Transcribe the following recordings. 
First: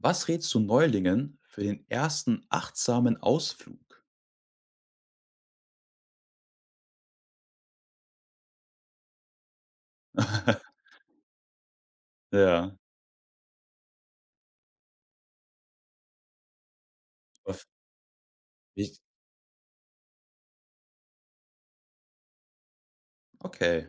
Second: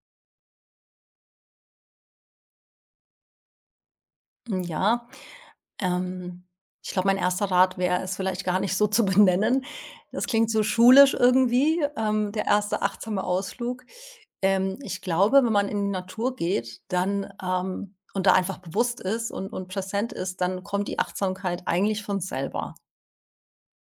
Was rätst du Neulingen für den ersten achtsamen Ausflug? Hm, ja, ähm, ich glaube, mein erster Rat wäre, es vielleicht gar nicht so zu benennen. Das klingt so schulisch irgendwie, der Ja. erste achtsame Ausflug. Ich glaube, wenn man in die Natur geht, dann Auf und da einfach bewusst wich ist und präsent ist, dann kommt die Achtsamkeit eigentlich von selber. Okay.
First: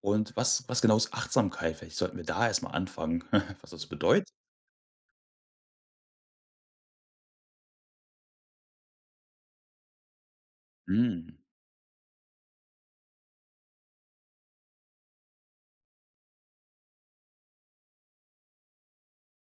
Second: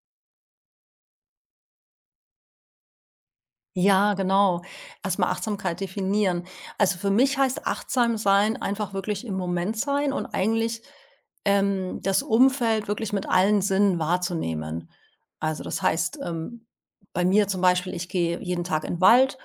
Und was genau ist Achtsamkeit? Vielleicht sollten wir da erstmal anfangen, was das Ja, bedeutet? genau. Erst mal Achtsamkeit definieren. Also, für mich heißt achtsam sein einfach wirklich im Moment sein und eigentlich, Hm, das Umfeld wirklich mit allen Sinnen wahrzunehmen. Also, das heißt, bei mir zum Beispiel, ich gehe jeden Tag in den Wald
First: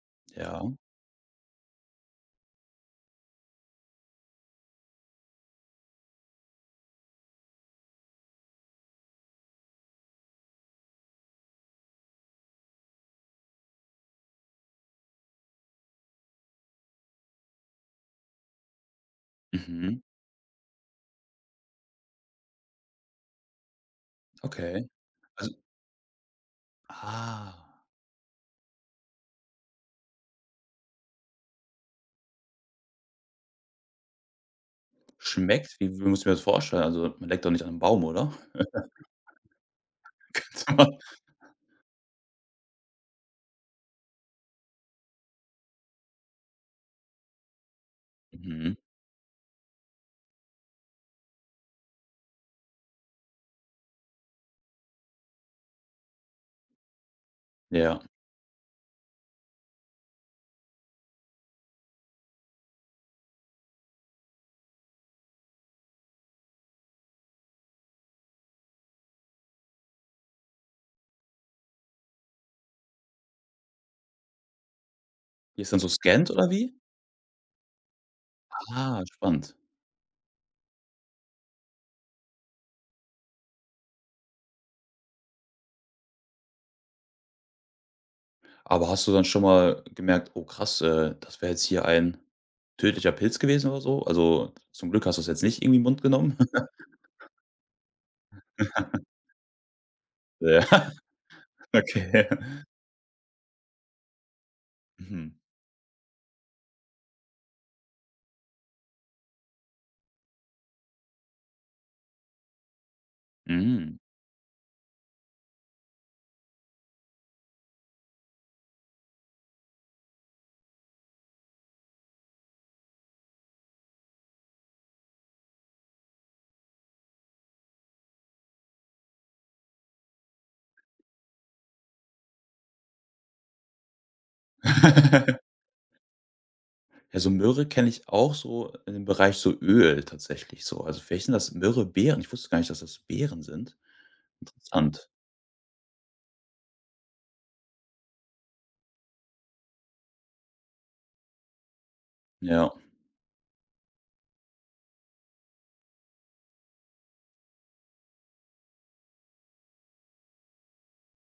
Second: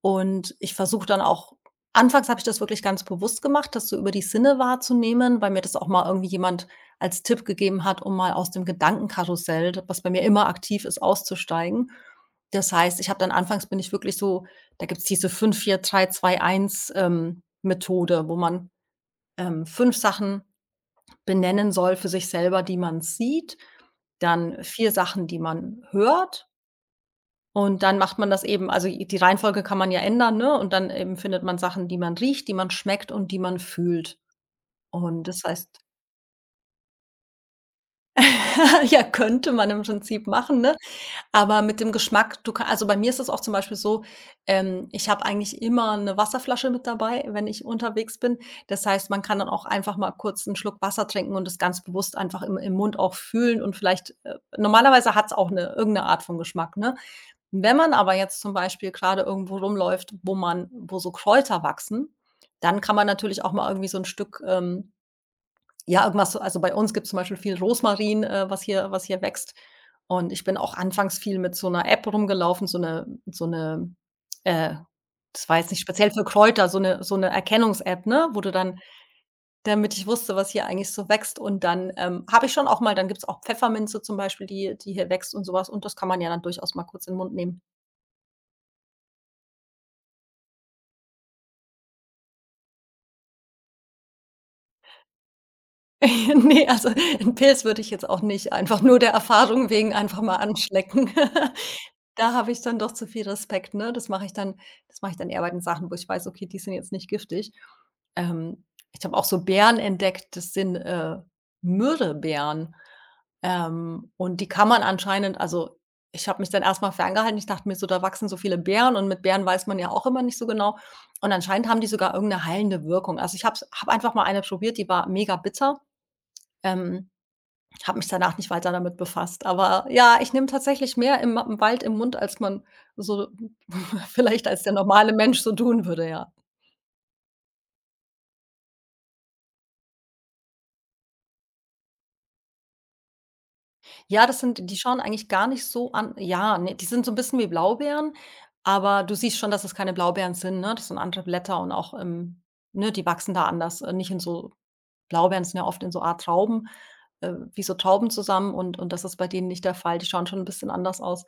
und ja. ich versuche dann auch anfangs habe ich das wirklich ganz bewusst gemacht, das so über die Sinne wahrzunehmen, weil mir das auch mal irgendwie jemand als Tipp gegeben hat, um mal aus dem Gedankenkarussell, was bei mir immer aktiv ist, auszusteigen. Das heißt, ich habe dann anfangs bin ich wirklich so da gibt es diese fünf vier drei zwei eins Methode, wo man, fünf Mhm. Sachen benennen soll für sich selber, die man sieht, dann Okay. 4 Sachen, die Also, man hört ah, und dann macht man das eben also die Reihenfolge kann man ja ändern, ne? Und dann eben findet man Sachen, die man riecht, die man schmeckt und die man fühlt. Und das schmeckt? heißt Wie muss ich mir das vorstellen? Also, man leckt doch nicht an 'nem Baum, oder? ja, könnte man im Prinzip machen, Könnte ne? man. Aber mit dem Geschmack, du ka also bei mir ist es auch zum Beispiel so, ich habe eigentlich immer eine Wasserflasche mit dabei, wenn ich unterwegs bin. Mhm, Das heißt, man kann dann auch einfach mal kurz einen Schluck Wasser trinken und das ganz bewusst einfach im Mund auch fühlen und vielleicht normalerweise hat es auch eine irgendeine Art von Geschmack, ne? Wenn man ja. aber jetzt zum Beispiel gerade irgendwo rumläuft, wo so Kräuter wachsen, dann kann man natürlich auch mal irgendwie so ein Stück, ja, irgendwas so also bei uns gibt es zum Beispiel viel Rosmarin, was hier wächst. Und ich bin auch anfangs viel mit so einer App rumgelaufen, äh das war Die jetzt ist dann nicht so speziell für scannt oder Kräuter, wie? so eine Erkennungs-App, ne, wo du dann Ah, spannend. damit ich wusste, was hier eigentlich so wächst. Und dann, habe ich schon auch mal dann gibt's auch Pfefferminze zum Beispiel, die hier wächst und sowas. Und das kann man ja dann durchaus mal kurz in den Mund nehmen. Aber hast du dann schon mal gemerkt: „Oh krass, das wäre jetzt hier ein tödlicher Pilz gewesen" oder so? Also, zum Glück hast du es jetzt nicht irgendwie in den Mund genommen? Ne, also 'n Pilz würde ich jetzt auch nicht einfach nur der Erfahrung wegen einfach mal Ja, anschlecken. okay. Da habe ich dann doch zu viel Respekt, ne? Das mache ich dann Mhm. eher bei den Sachen, wo ich weiß, okay, die sind jetzt nicht giftig. Ähm, Ich habe auch so Beeren entdeckt, das sind, Myrbeeren. Mhm. Und die kann man anscheinend also, ich habe mich dann erst mal ferngehalten. Ich dachte mir so, da wachsen so viele Beeren und mit Beeren weiß man ja auch immer nicht so genau. Und anscheinend haben die sogar irgendeine heilende Wirkung. Also, ich habe es habe einfach mal eine probiert, die war mega bitter. Ähm, Habe mich danach nicht weiter damit befasst. Aber ja, ich nehme tatsächlich mehr im Wald im Mund, als man so vielleicht als der normale Mensch so tun würde, ja. Ja, so Möhre kenne ich auch so in dem Bereich so Öl tatsächlich so. Also, vielleicht sind das Myrrhebeeren. Ich wusste gar nicht, dass das Beeren sind. Ja, das sind die schauen Interessant. eigentlich gar nicht so an ja, ne, die sind so ein bisschen wie Blaubeeren, aber du siehst schon, dass es keine Blaubeeren sind, ne? Das sind andere Blätter und auch, Ja. ne, die wachsen da anders, nicht in so Blaubeeren sind ja oft in so Art Trauben wie so Tauben zusammen und das ist bei denen nicht der Fall. Die schauen schon ein bisschen anders aus.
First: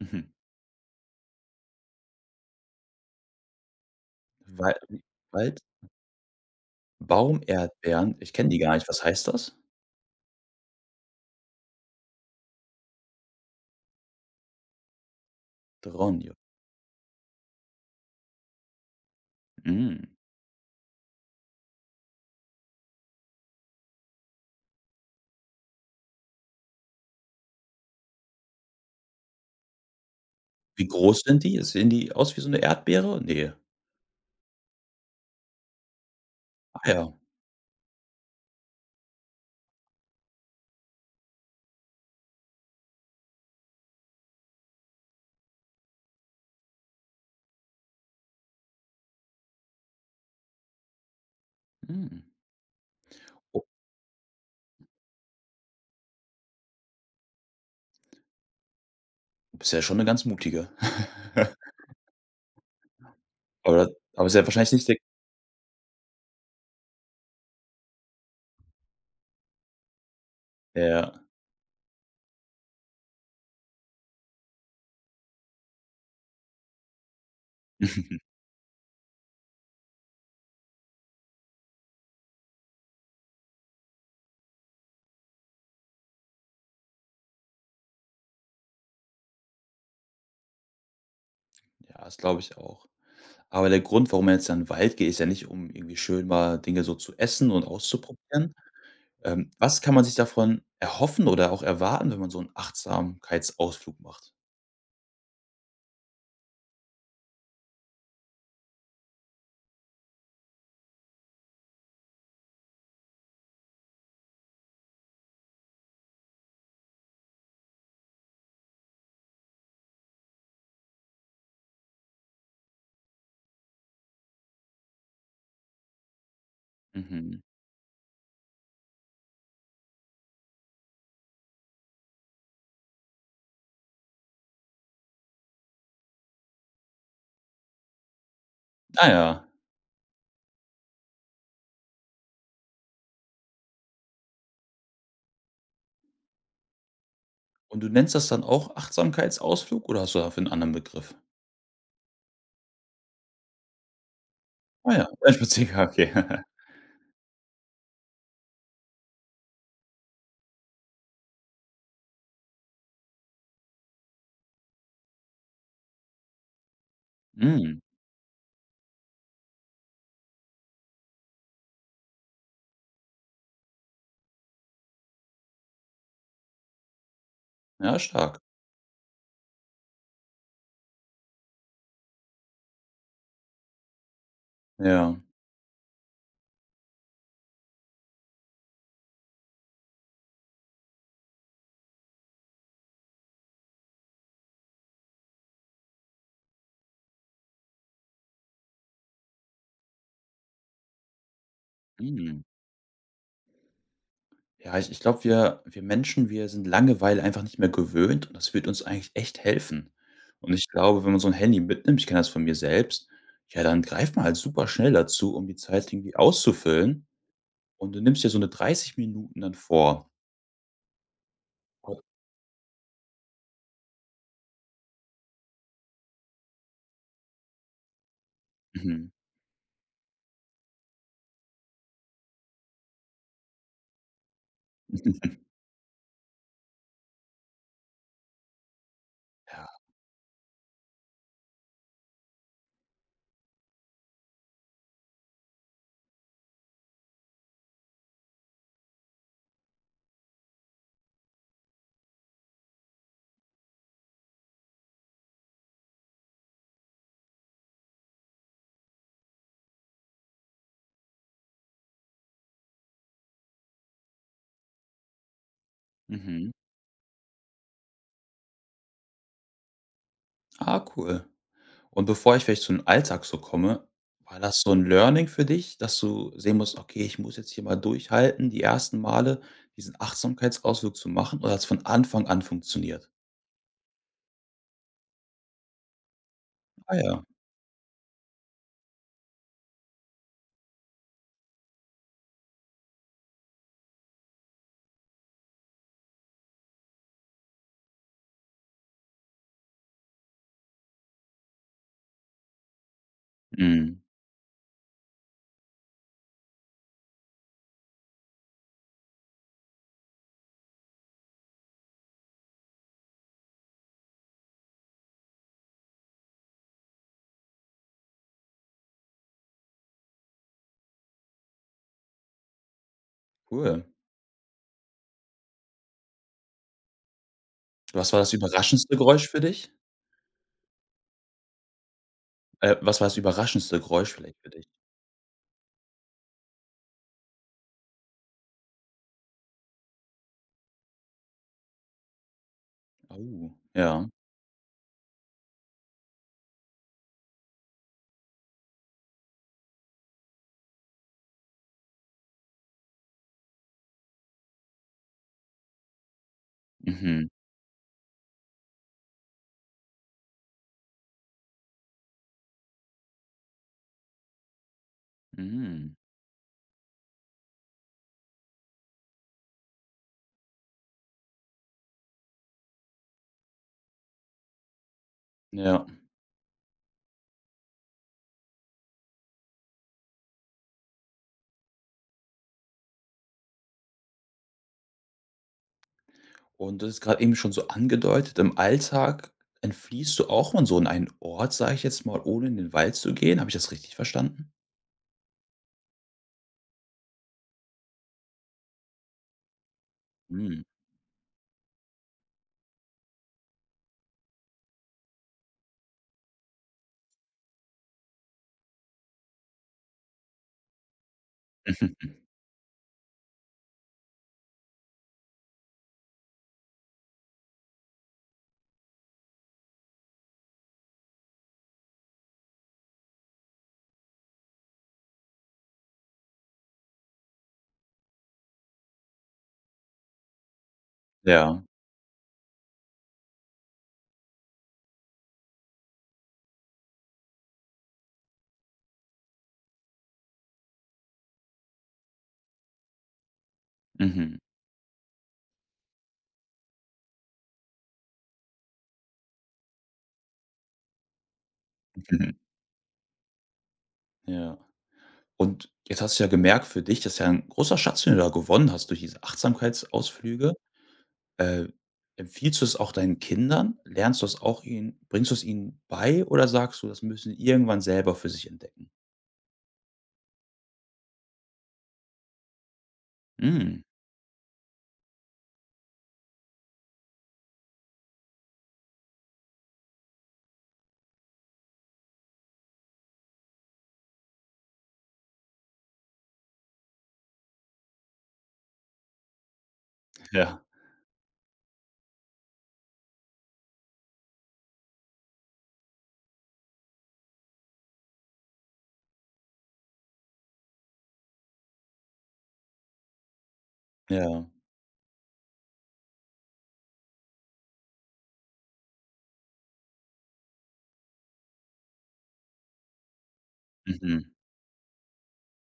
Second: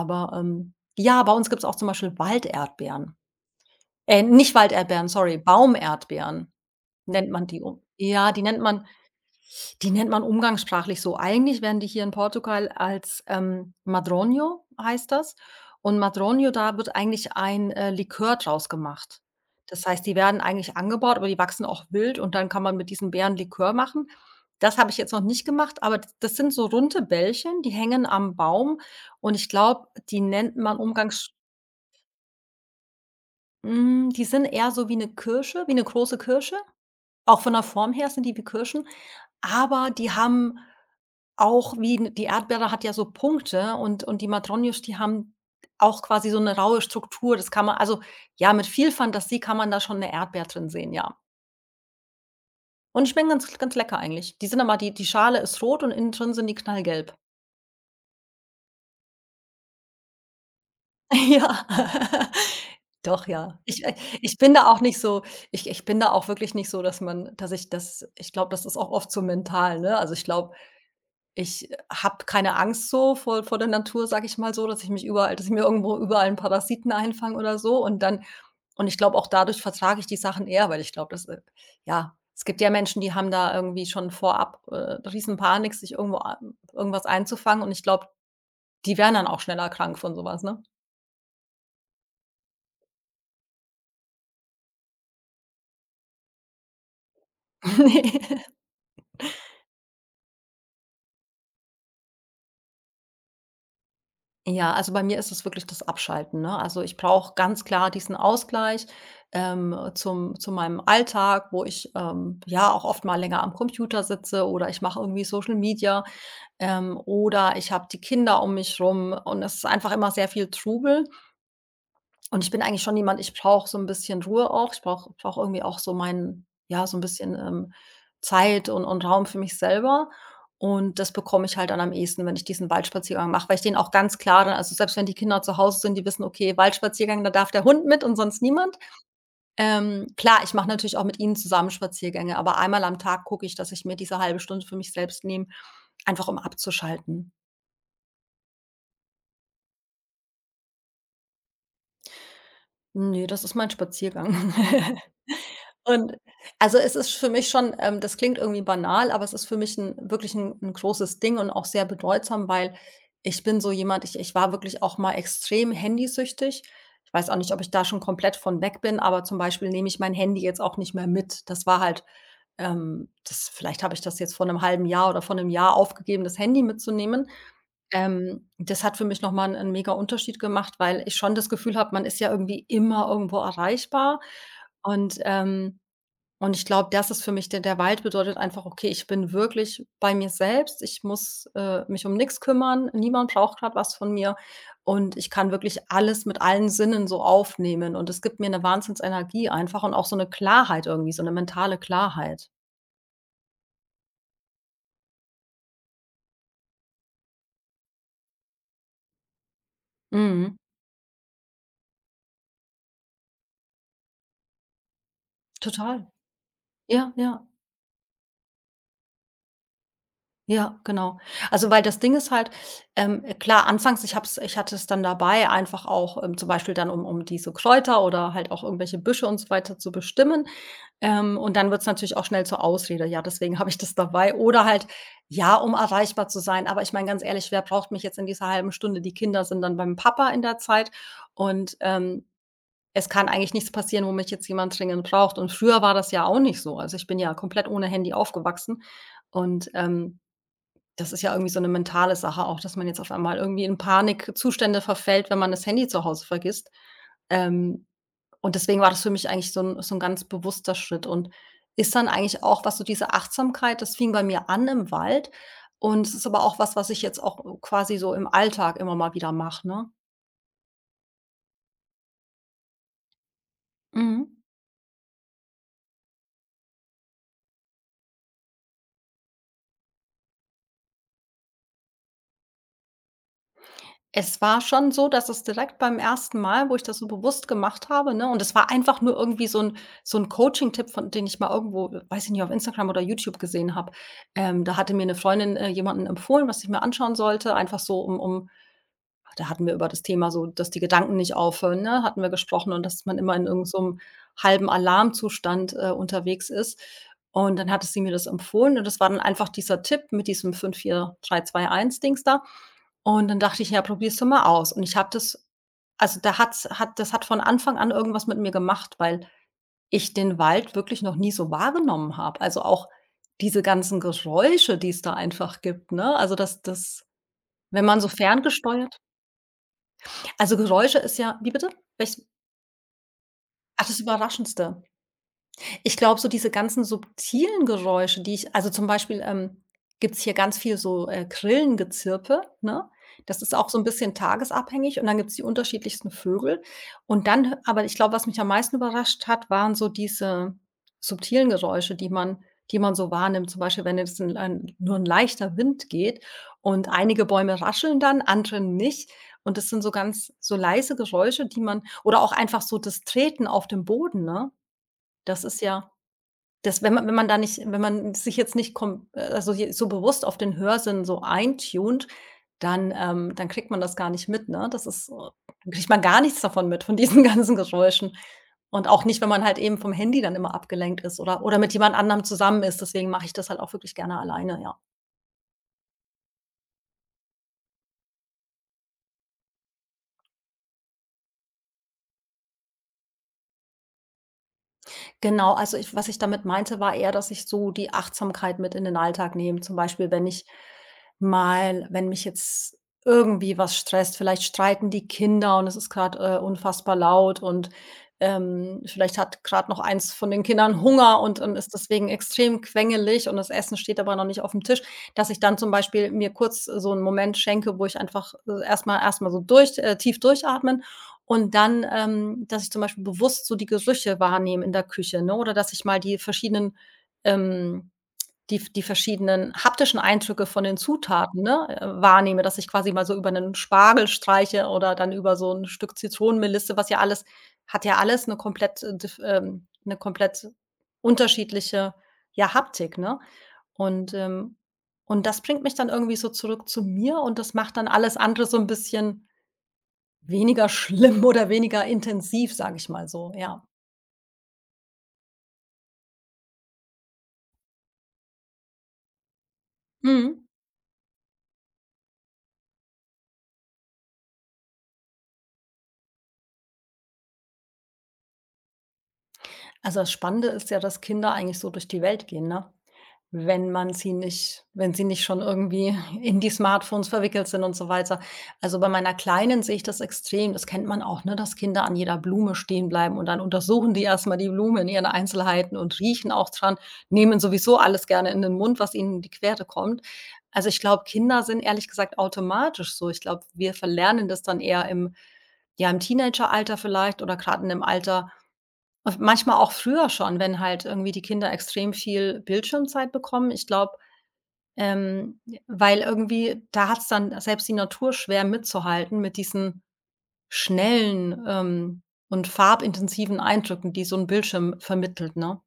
Mhm. Ja, bei uns gibt es auch zum Beispiel Walderdbeeren. Nicht Wal hm, Walderdbeeren, sorry, Wald Baumerdbeeren nennt man die um. Baumerdbeeren, Ja, ich die kenne die nennt gar man nicht. Was heißt das? die nennt man umgangssprachlich so. Eigentlich werden die hier in Portugal als, Madronio heißt das. Und Dronio. Madronio, da wird eigentlich ein, Likör draus gemacht. Das heißt, Mhm. die werden eigentlich angebaut, aber die wachsen auch wild und dann kann man mit diesen Beeren Likör machen. Das habe ich jetzt noch nicht gemacht, aber d das sind so runde Bällchen, die hängen am Baum und ich glaube, die nennt man Wie groß umgangs sind die? Sehen die aus wie so eine Erdbeere? Nee. hm, die sind eher so wie eine Kirsche, wie eine große Kirsche. Ah ja. Auch von der Form her sind die wie Kirschen, aber die haben auch wie 'ne die Erdbeere hat ja so Punkte und die Matronischs, die haben auch quasi so eine raue Struktur. Das kann man also, ja, mit viel Fantasie kann man da schon eine Erdbeer drin sehen, ja. Mhm. Und die schmecken ganz Oh, ganz lecker eigentlich. Die sind aber die die Schale ist rot und innen drin sind die knallgelb. du bist ja schon 'ne ganz mutige. Ja. Doch, ja. Ich Aber äh, aber ist ich ja bin da wahrscheinlich auch nicht der. nicht so ich bin da auch wirklich nicht so, dass man dass ich das ich glaube, das ist auch oft so mental, ne? Also, ich glaube Ja. ich habe keine Angst so vor der Natur, sage ich mal so, dass ich mich überall dass ich mir irgendwo überall 'n Parasiten einfange oder so und dann und ich glaube, auch dadurch vertrage ich die Sachen eher, weil ich glaube, dass, ja, es gibt ja Menschen, die haben da irgendwie schon vorab, Riesenpanik, sich irgendwo a irgendwas einzufangen und ich glaube, die werden dann auch schneller krank von sowas. Ja, das glaube ich auch. Aber der Grund, warum man jetzt in 'n Wald geht, ist ja nicht, um irgendwie schön mal Dinge so zu essen und Ne? auszuprobieren. Was kann man sich davon erhoffen oder auch erwarten, wenn man so 'n Achtsamkeitsausflug macht? Ja, also bei mir ist es wirklich das Abschalten, ne? Also, ich brauche ganz klar diesen Ausgleich, zum zu meinem Alltag, wo ich, ja, auch oft mal länger am Computer sitze oder ich mache irgendwie Social Media, oder ich habe die Kinder um mich rum und es ist einfach immer sehr viel Trubel. Und ich bin eigentlich schon jemand, ich brauche so ein bisschen Ruhe auch. Ich brauche irgendwie auch so mein ja, so ein bisschen, Mhm. Zeit und Raum für mich selber. Und das bekomme ich halt dann am ehesten, wenn ich diesen Waldspaziergang mache, weil ich den auch ganz klar dann also, selbst wenn die Kinder zu Hause sind, die wissen: „Okay, Waldspaziergang, da darf der Hund mit und sonst niemand.“ Ah ja. Klar, ich mache natürlich auch mit ihnen zusammen Spaziergänge, aber einmal am Tag gucke ich, dass ich mir diese halbe Stunde für mich selbst nehme, einfach um abzuschalten. Und du nennst das dann auch Achtsamkeitsausflug oder hast du dafür 'n anderen Begriff? Ne, das ist mein Spaziergang. Ah ja, ein Spaziergang, okay. Und also, es ist für mich schon das klingt irgendwie banal, aber es ist für mich 'n wirklich ein 'n großes Ding und auch sehr bedeutsam, weil ich bin so jemand ich war wirklich auch mal extrem handysüchtig. Ich weiß auch nicht, ob ich Mhm. da schon komplett von weg bin, aber zum Beispiel nehme ich mein Handy jetzt auch nicht mehr mit. Das war halt, das vielleicht habe ich das jetzt vor einem halben Jahr oder vor einem Jahr aufgegeben, das Handy mitzunehmen. Ja, stark. Das hat für mich noch mal einen mega Unterschied gemacht, weil ich schon das Gefühl habe, man ist ja irgendwie immer irgendwo erreichbar Ja. und, ähm und ich glaube, das ist für mich der der Wald bedeutet einfach: Okay, ich bin wirklich bei mir selbst. Ich muss, mich um nichts kümmern. Niemand braucht grad was von mir und ich kann wirklich alles mit allen Sinnen so aufnehmen und es gibt mir eine Wahnsinnsenergie einfach und auch so eine Klarheit irgendwie, so eine mentale Mhm. Klarheit. Ja, ich glaube, wir Menschen, wir sind Langeweile einfach nicht mehr gewöhnt und das wird uns eigentlich echt helfen. Und Mhm. ich glaube, wenn man so ein Handy mitnimmt, ich kenne das von mir selbst, ja, dann greift man halt super schnell dazu, um die Zeit Total. irgendwie auszufüllen, Ja, ja. und du nimmst dir so eine 30 Minuten dann vor. Ja, genau. Also, weil das Ding ist halt, klar, anfangs ich hatte es dann dabei, einfach auch, zum Beispiel dann, um diese Kräuter oder halt auch irgendwelche Mhm. Büsche und so weiter zu bestimmen. Und dann wird es natürlich auch schnell zur Ausrede: „Ja, deswegen habe ich das dabei.“ Oder halt: „Ja, um erreichbar zu sein.“ Aber ich meine, ganz ehrlich, wer braucht mich jetzt in dieser halben Stunde? Die Kinder sind Ja. dann beim Papa in der Zeit und, es kann eigentlich nichts passieren, wo mich jetzt jemand dringend braucht. Und früher war das ja auch nicht so. Also, ich bin ja komplett ohne Handy aufgewachsen und, das ist ja irgendwie so 'ne mentale Sache auch, dass man jetzt auf einmal irgendwie in Panikzustände verfällt, wenn man das Handy zu Hause vergisst. Ähm, und deswegen war das für mich eigentlich so 'n ganz bewusster Schritt und ist dann eigentlich auch was so diese Achtsamkeit das fing bei mir an im Wald und es ist aber Mhm. auch was, was ich jetzt auch quasi so im Alltag immer mal wieder mache, ne? Ah, cool. Und bevor ich vielleicht zu 'n Alltag so komme, Mhm. war das so ein Learning für dich, dass du sehen musst: „Okay, ich muss jetzt hier mal durchhalten, die ersten Male diesen Achtsamkeitsausflug zu machen", oder hat es von Anfang an funktioniert? Es war schon so, dass es direkt beim ersten Mal, wo ich Ah das so ja. bewusst gemacht habe, ne und es war einfach nur irgendwie so 'n Coaching-Tipp, von den ich mal irgendwo, weiß ich nicht, auf Instagram oder YouTube gesehen habe. Da hatte mir 'ne Freundin, jemanden empfohlen, was ich mir anschauen sollte, einfach so um da hatten wir über das Thema so, dass die Gedanken nicht aufhören, ne, hatten wir gesprochen und dass man immer in irgend so Mhm. 'nem halben Alarmzustand, unterwegs ist. Und dann hatte sie mir das empfohlen und das war dann einfach dieser Tipp mit diesem fünf vier drei zwei eins Dings da. Und dann dachte ich: „Ja, probier's doch mal aus.“ Und ich habe das also, da hat's hat das hat von Anfang an irgendwas mit mir gemacht, weil ich den Wald wirklich noch nie so wahrgenommen habe. Also, auch diese Cool. ganzen Geräusche, die es da einfach gibt, ne? Also, das wenn man so Was war das überraschendste ferngesteuert Geräusch für dich? also, Geräusche ist ja wie bitte? Welches Was war das überraschendste ach, das Geräusch vielleicht für dich? Überraschendste. Ich glaube, so diese ganzen subtilen Geräusche, die ich also, zum Beispiel, gibt's hier ganz viel so, Grillengezirpe, ne? Das Oh, ist auch so 'n ja. bisschen tagesabhängig und dann gibt's die unterschiedlichsten Vögel. Und dann hö aber ich glaube, was mich am meisten überrascht hat, waren so diese subtilen Geräusche, die man so wahrnimmt. Zum Beispiel, wenn jetzt 'n ein nur 'n leichter Wind geht und einige Mhm. Bäume rascheln dann, andere nicht. Und das sind so ganz so leise Geräusche, die man oder auch einfach so das Treten auf dem Boden, ne? Das ist ja Mhm. das wenn man da nicht wenn man sich jetzt nicht kom also je so bewusst auf den Hörsinn so eintunt, dann, dann kriegt man das gar nicht mit, ne? Das ist so dann Ja. kriegt man gar nichts davon mit, von diesen ganzen Geräuschen. Und auch nicht, wenn man halt eben vom Handy dann immer abgelenkt ist oder mit jemand anderem zusammen ist. Deswegen mache ich das halt auch wirklich gerne alleine, ja. Und das ist gerade eben schon so angedeutet, im Alltag entfliehst du auch mal so in einen Ort, sage ich jetzt mal, ohne in den Wald zu gehen. Habe ich das richtig verstanden? Genau, also ich was ich damit meinte, war eher, dass ich so die Achtsamkeit mit in den Alltag nehme. Zum Beispiel, wenn ich Mhm. mal wenn mich jetzt irgendwie was stresst, vielleicht streiten die Kinder und es ist gerade unfassbar laut und, vielleicht hat gerade noch eins von den Kindern Hunger und ist deswegen Mhm. extrem quengelig und das Essen steht aber noch nicht auf dem Tisch, dass ich dann zum Beispiel mir kurz so einen Moment schenke, wo ich einfach, erst mal so durch tief durchatmen und dann, dass ich zum Beispiel bewusst so die Gerüche wahrnehme in der Küche, ne, oder dass ich mal die verschiedenen ähm, die die verschiedenen haptischen Eindrücke von den Zutaten, Ja. ne, wahrnehme, dass ich quasi mal so über einen Spargel streiche oder dann über so ein Stück Zitronenmelisse, was ja alles hat ja alles eine komplett, diff 'ne komplett unterschiedliche, ja, Haptik, ne? Und, Mhm. ähm und das bringt mich dann irgendwie so zurück zu mir und das macht dann alles andere so ein bisschen weniger schlimm oder weniger Mhm. intensiv, sage ich mal so, ja. Ja. Und jetzt hast du ja gemerkt für dich, das ist ja ein großer Schatz, den du da gewonnen hast durch diese Mhm. Achtsamkeitsausflüge. Äh, Empfiehlst du es auch deinen Kindern? Lernst du es auch ihnen Bringst du es ihnen bei oder sagst du, das müssen sie irgendwann selber für sich entdecken? Also, das Spannende ist ja, dass Kinder eigentlich so durch die Welt gehen, ne? Wenn Mhm. man sie nicht wenn sie nicht schon irgendwie in die Smartphones verwickelt sind und so weiter. Also, bei meiner Kleinen sehe ich das extrem. Das kennt man auch, ne, dass Kinder an jeder Blume stehen bleiben und dann untersuchen die erst mal die Blume in ihren Einzelheiten und riechen auch dran, nehmen sowieso alles gerne in den Mund, was ihnen in die Quere kommt. Ja. Also, ich glaube, Kinder sind ehrlich gesagt automatisch so. Ich glaube, wir verlernen das dann eher im ja, im Teenageralter vielleicht oder gerade in dem Alter, und manchmal auch früher schon, wenn halt irgendwie die Kinder extrem viel Bildschirmzeit bekommen. Ich glaube, Ja. ähm, weil irgendwie da hat es dann selbst die Natur schwer mitzuhalten mit diesen schnellen, und farbintensiven Eindrücken, die so Mhm. ein Bildschirm vermittelt, ne?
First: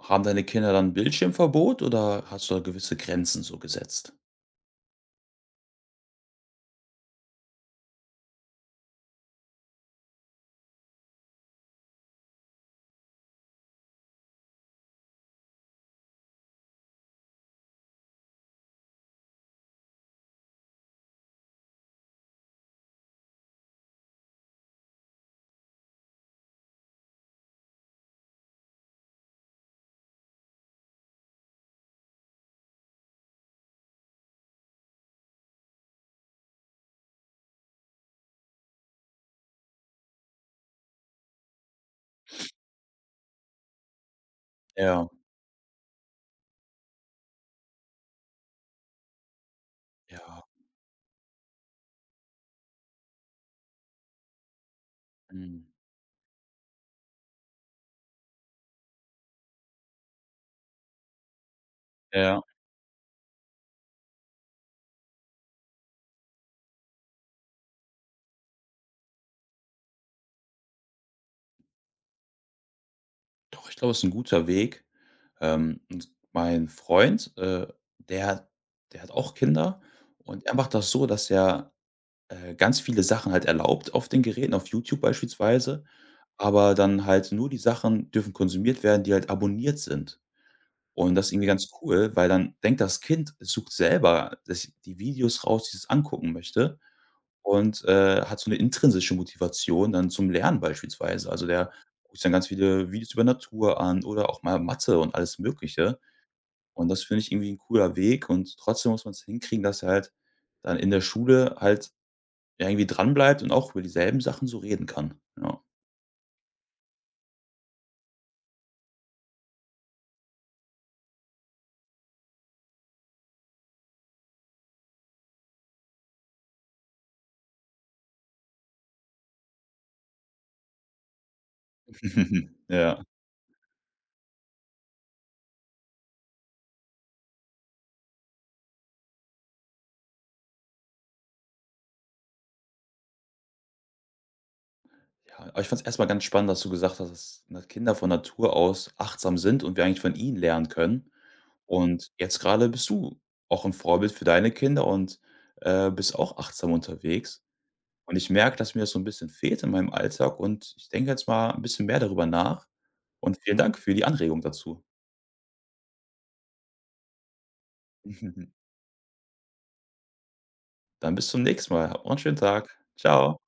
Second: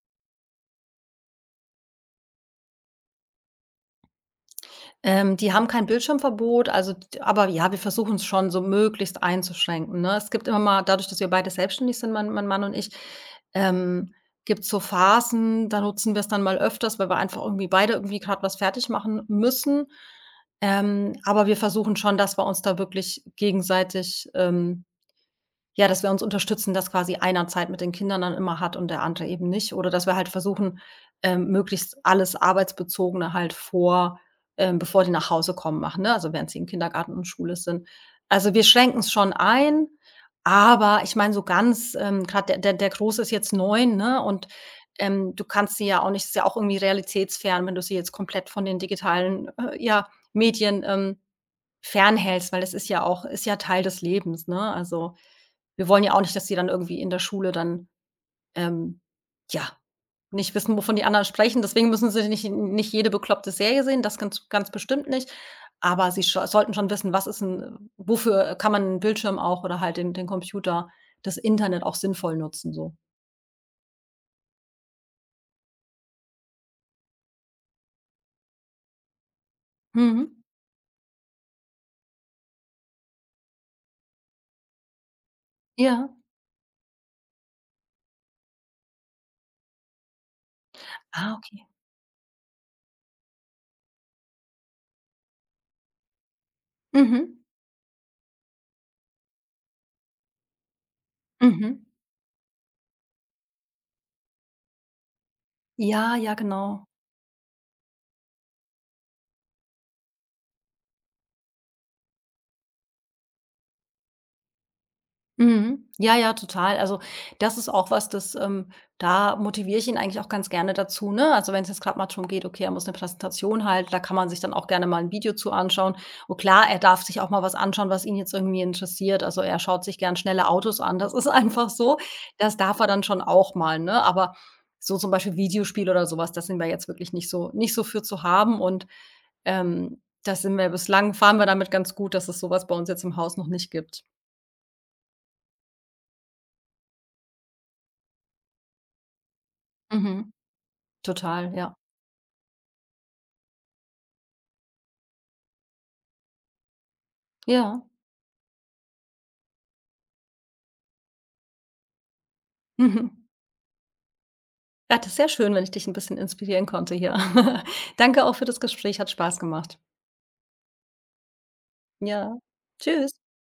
Haben deine Kinder dann Bildschirmverbot oder hast du da gewisse Grenzen so gesetzt? Die haben kein Bildschirmverbot, also d aber ja, wir versuchen es schon so möglichst einzuschränken, ne? Es gibt immer mal dadurch, dass wir beide selbstständig sind, mein Mann und ich, ähm, gibt's so Phasen, da nutzen wir es dann mal öfters, weil wir einfach irgendwie beide irgendwie gerade was fertig machen müssen. Aber wir versuchen schon, dass wir uns da wirklich gegenseitig, ja, dass wir uns unterstützen, dass quasi einer Zeit mit den Kindern dann immer hat und der andere eben nicht. Oder dass wir halt versuchen, möglichst alles Arbeitsbezogene halt vor bevor die nach Hause kommen, machen, ne? Also, während sie im Kindergarten und Schule sind. Also, wir schränken es schon ein, aber ich meine, so ganz, grad der Große ist jetzt 9, ne, und, Ja. Du kannst sie ja auch nicht ist ja auch irgendwie realitätsfern, wenn du sie jetzt komplett von den digitalen, ja, Ja. Medien, fernhältst, weil es ist ja auch ist ja Teil des Lebens, ne? Also Mhm. wir wollen ja auch nicht, dass die dann irgendwie in der Schule dann, ähm, ja, nicht wissen, wovon die anderen sprechen. Deswegen müssen sie Ja. nicht jede bekloppte Serie sehen, das ganz ganz bestimmt nicht. Aber sie scho sollten schon wissen, was ist ein, wofür kann man 'n Bildschirm auch oder halt den Computer, das Internet auch sinnvoll nutzen so. Doch, ich glaube, es ist ein guter Weg. Und mein Freund, der der hat auch Kinder Mhm. und er macht das so, dass er, ganz viele Sachen halt erlaubt auf den Geräten, auf YouTube beispielsweise, Ja. aber dann halt nur die Sachen dürfen konsumiert werden, die halt abonniert sind. Und das ist Ah, irgendwie okay. ganz cool, weil dann denkt das Kind, es sucht selber das die Videos raus, die es angucken möchte, Mhm. und hat so eine intrinsische Motivation dann zum Lernen beispielsweise. Also, der Mhm. guckt sich dann ganz viele Videos über Natur an oder auch mal Mathe und alles Mögliche. Ja, ja, genau. Und das finde ich irgendwie ein cooler Weg und trotzdem muss man es hinkriegen, dass er halt dann in der Schule halt, ja, irgendwie dranbleibt und auch über dieselben Sachen so reden kann, ja. Mhm. Ja, ja, total. Also, das ist auch was, das da motiviere ich ihn eigentlich auch ganz gerne dazu, ne? Also, wenn es jetzt gerade mal darum geht, okay, er muss eine Präsentation halten, da kann man sich dann auch gerne mal ein Video zu anschauen. Und klar, er darf sich auch mal was anschauen, was ihn jetzt irgendwie interessiert. Also, er schaut sich gern schnelle Autos an. Das ist einfach so. Das darf er Ja. dann schon auch mal, ne? Aber so zum Beispiel Videospiele oder sowas, das sind wir jetzt wirklich nicht so für zu haben. Und, da sind wir bislang fahren wir damit ganz gut, dass es sowas bei uns jetzt im Haus noch nicht gibt. Ja, aber ich fand's erst mal ganz spannend, dass du gesagt hast, dass, ne, Kinder von Natur aus achtsam sind und wir eigentlich von Mhm. ihnen lernen können. Total, ja. Und jetzt gerade bist du auch ein Vorbild für deine Kinder und, bist auch achtsam unterwegs. Ja. Und ich merke, dass mir das so ein bisschen fehlt in meinem Alltag und ich denke jetzt mal ein bisschen mehr darüber nach Mhm. und vielen Dank für die Anregung dazu. Ja, das ist sehr schön, wenn ich dich ein bisschen inspirieren konnte hier. Danke auch für das Gespräch, hat Spaß gemacht. Dann bis zum nächsten Mal. Habt noch 'n schönen Ja. Tag. Tschüss. Ciao.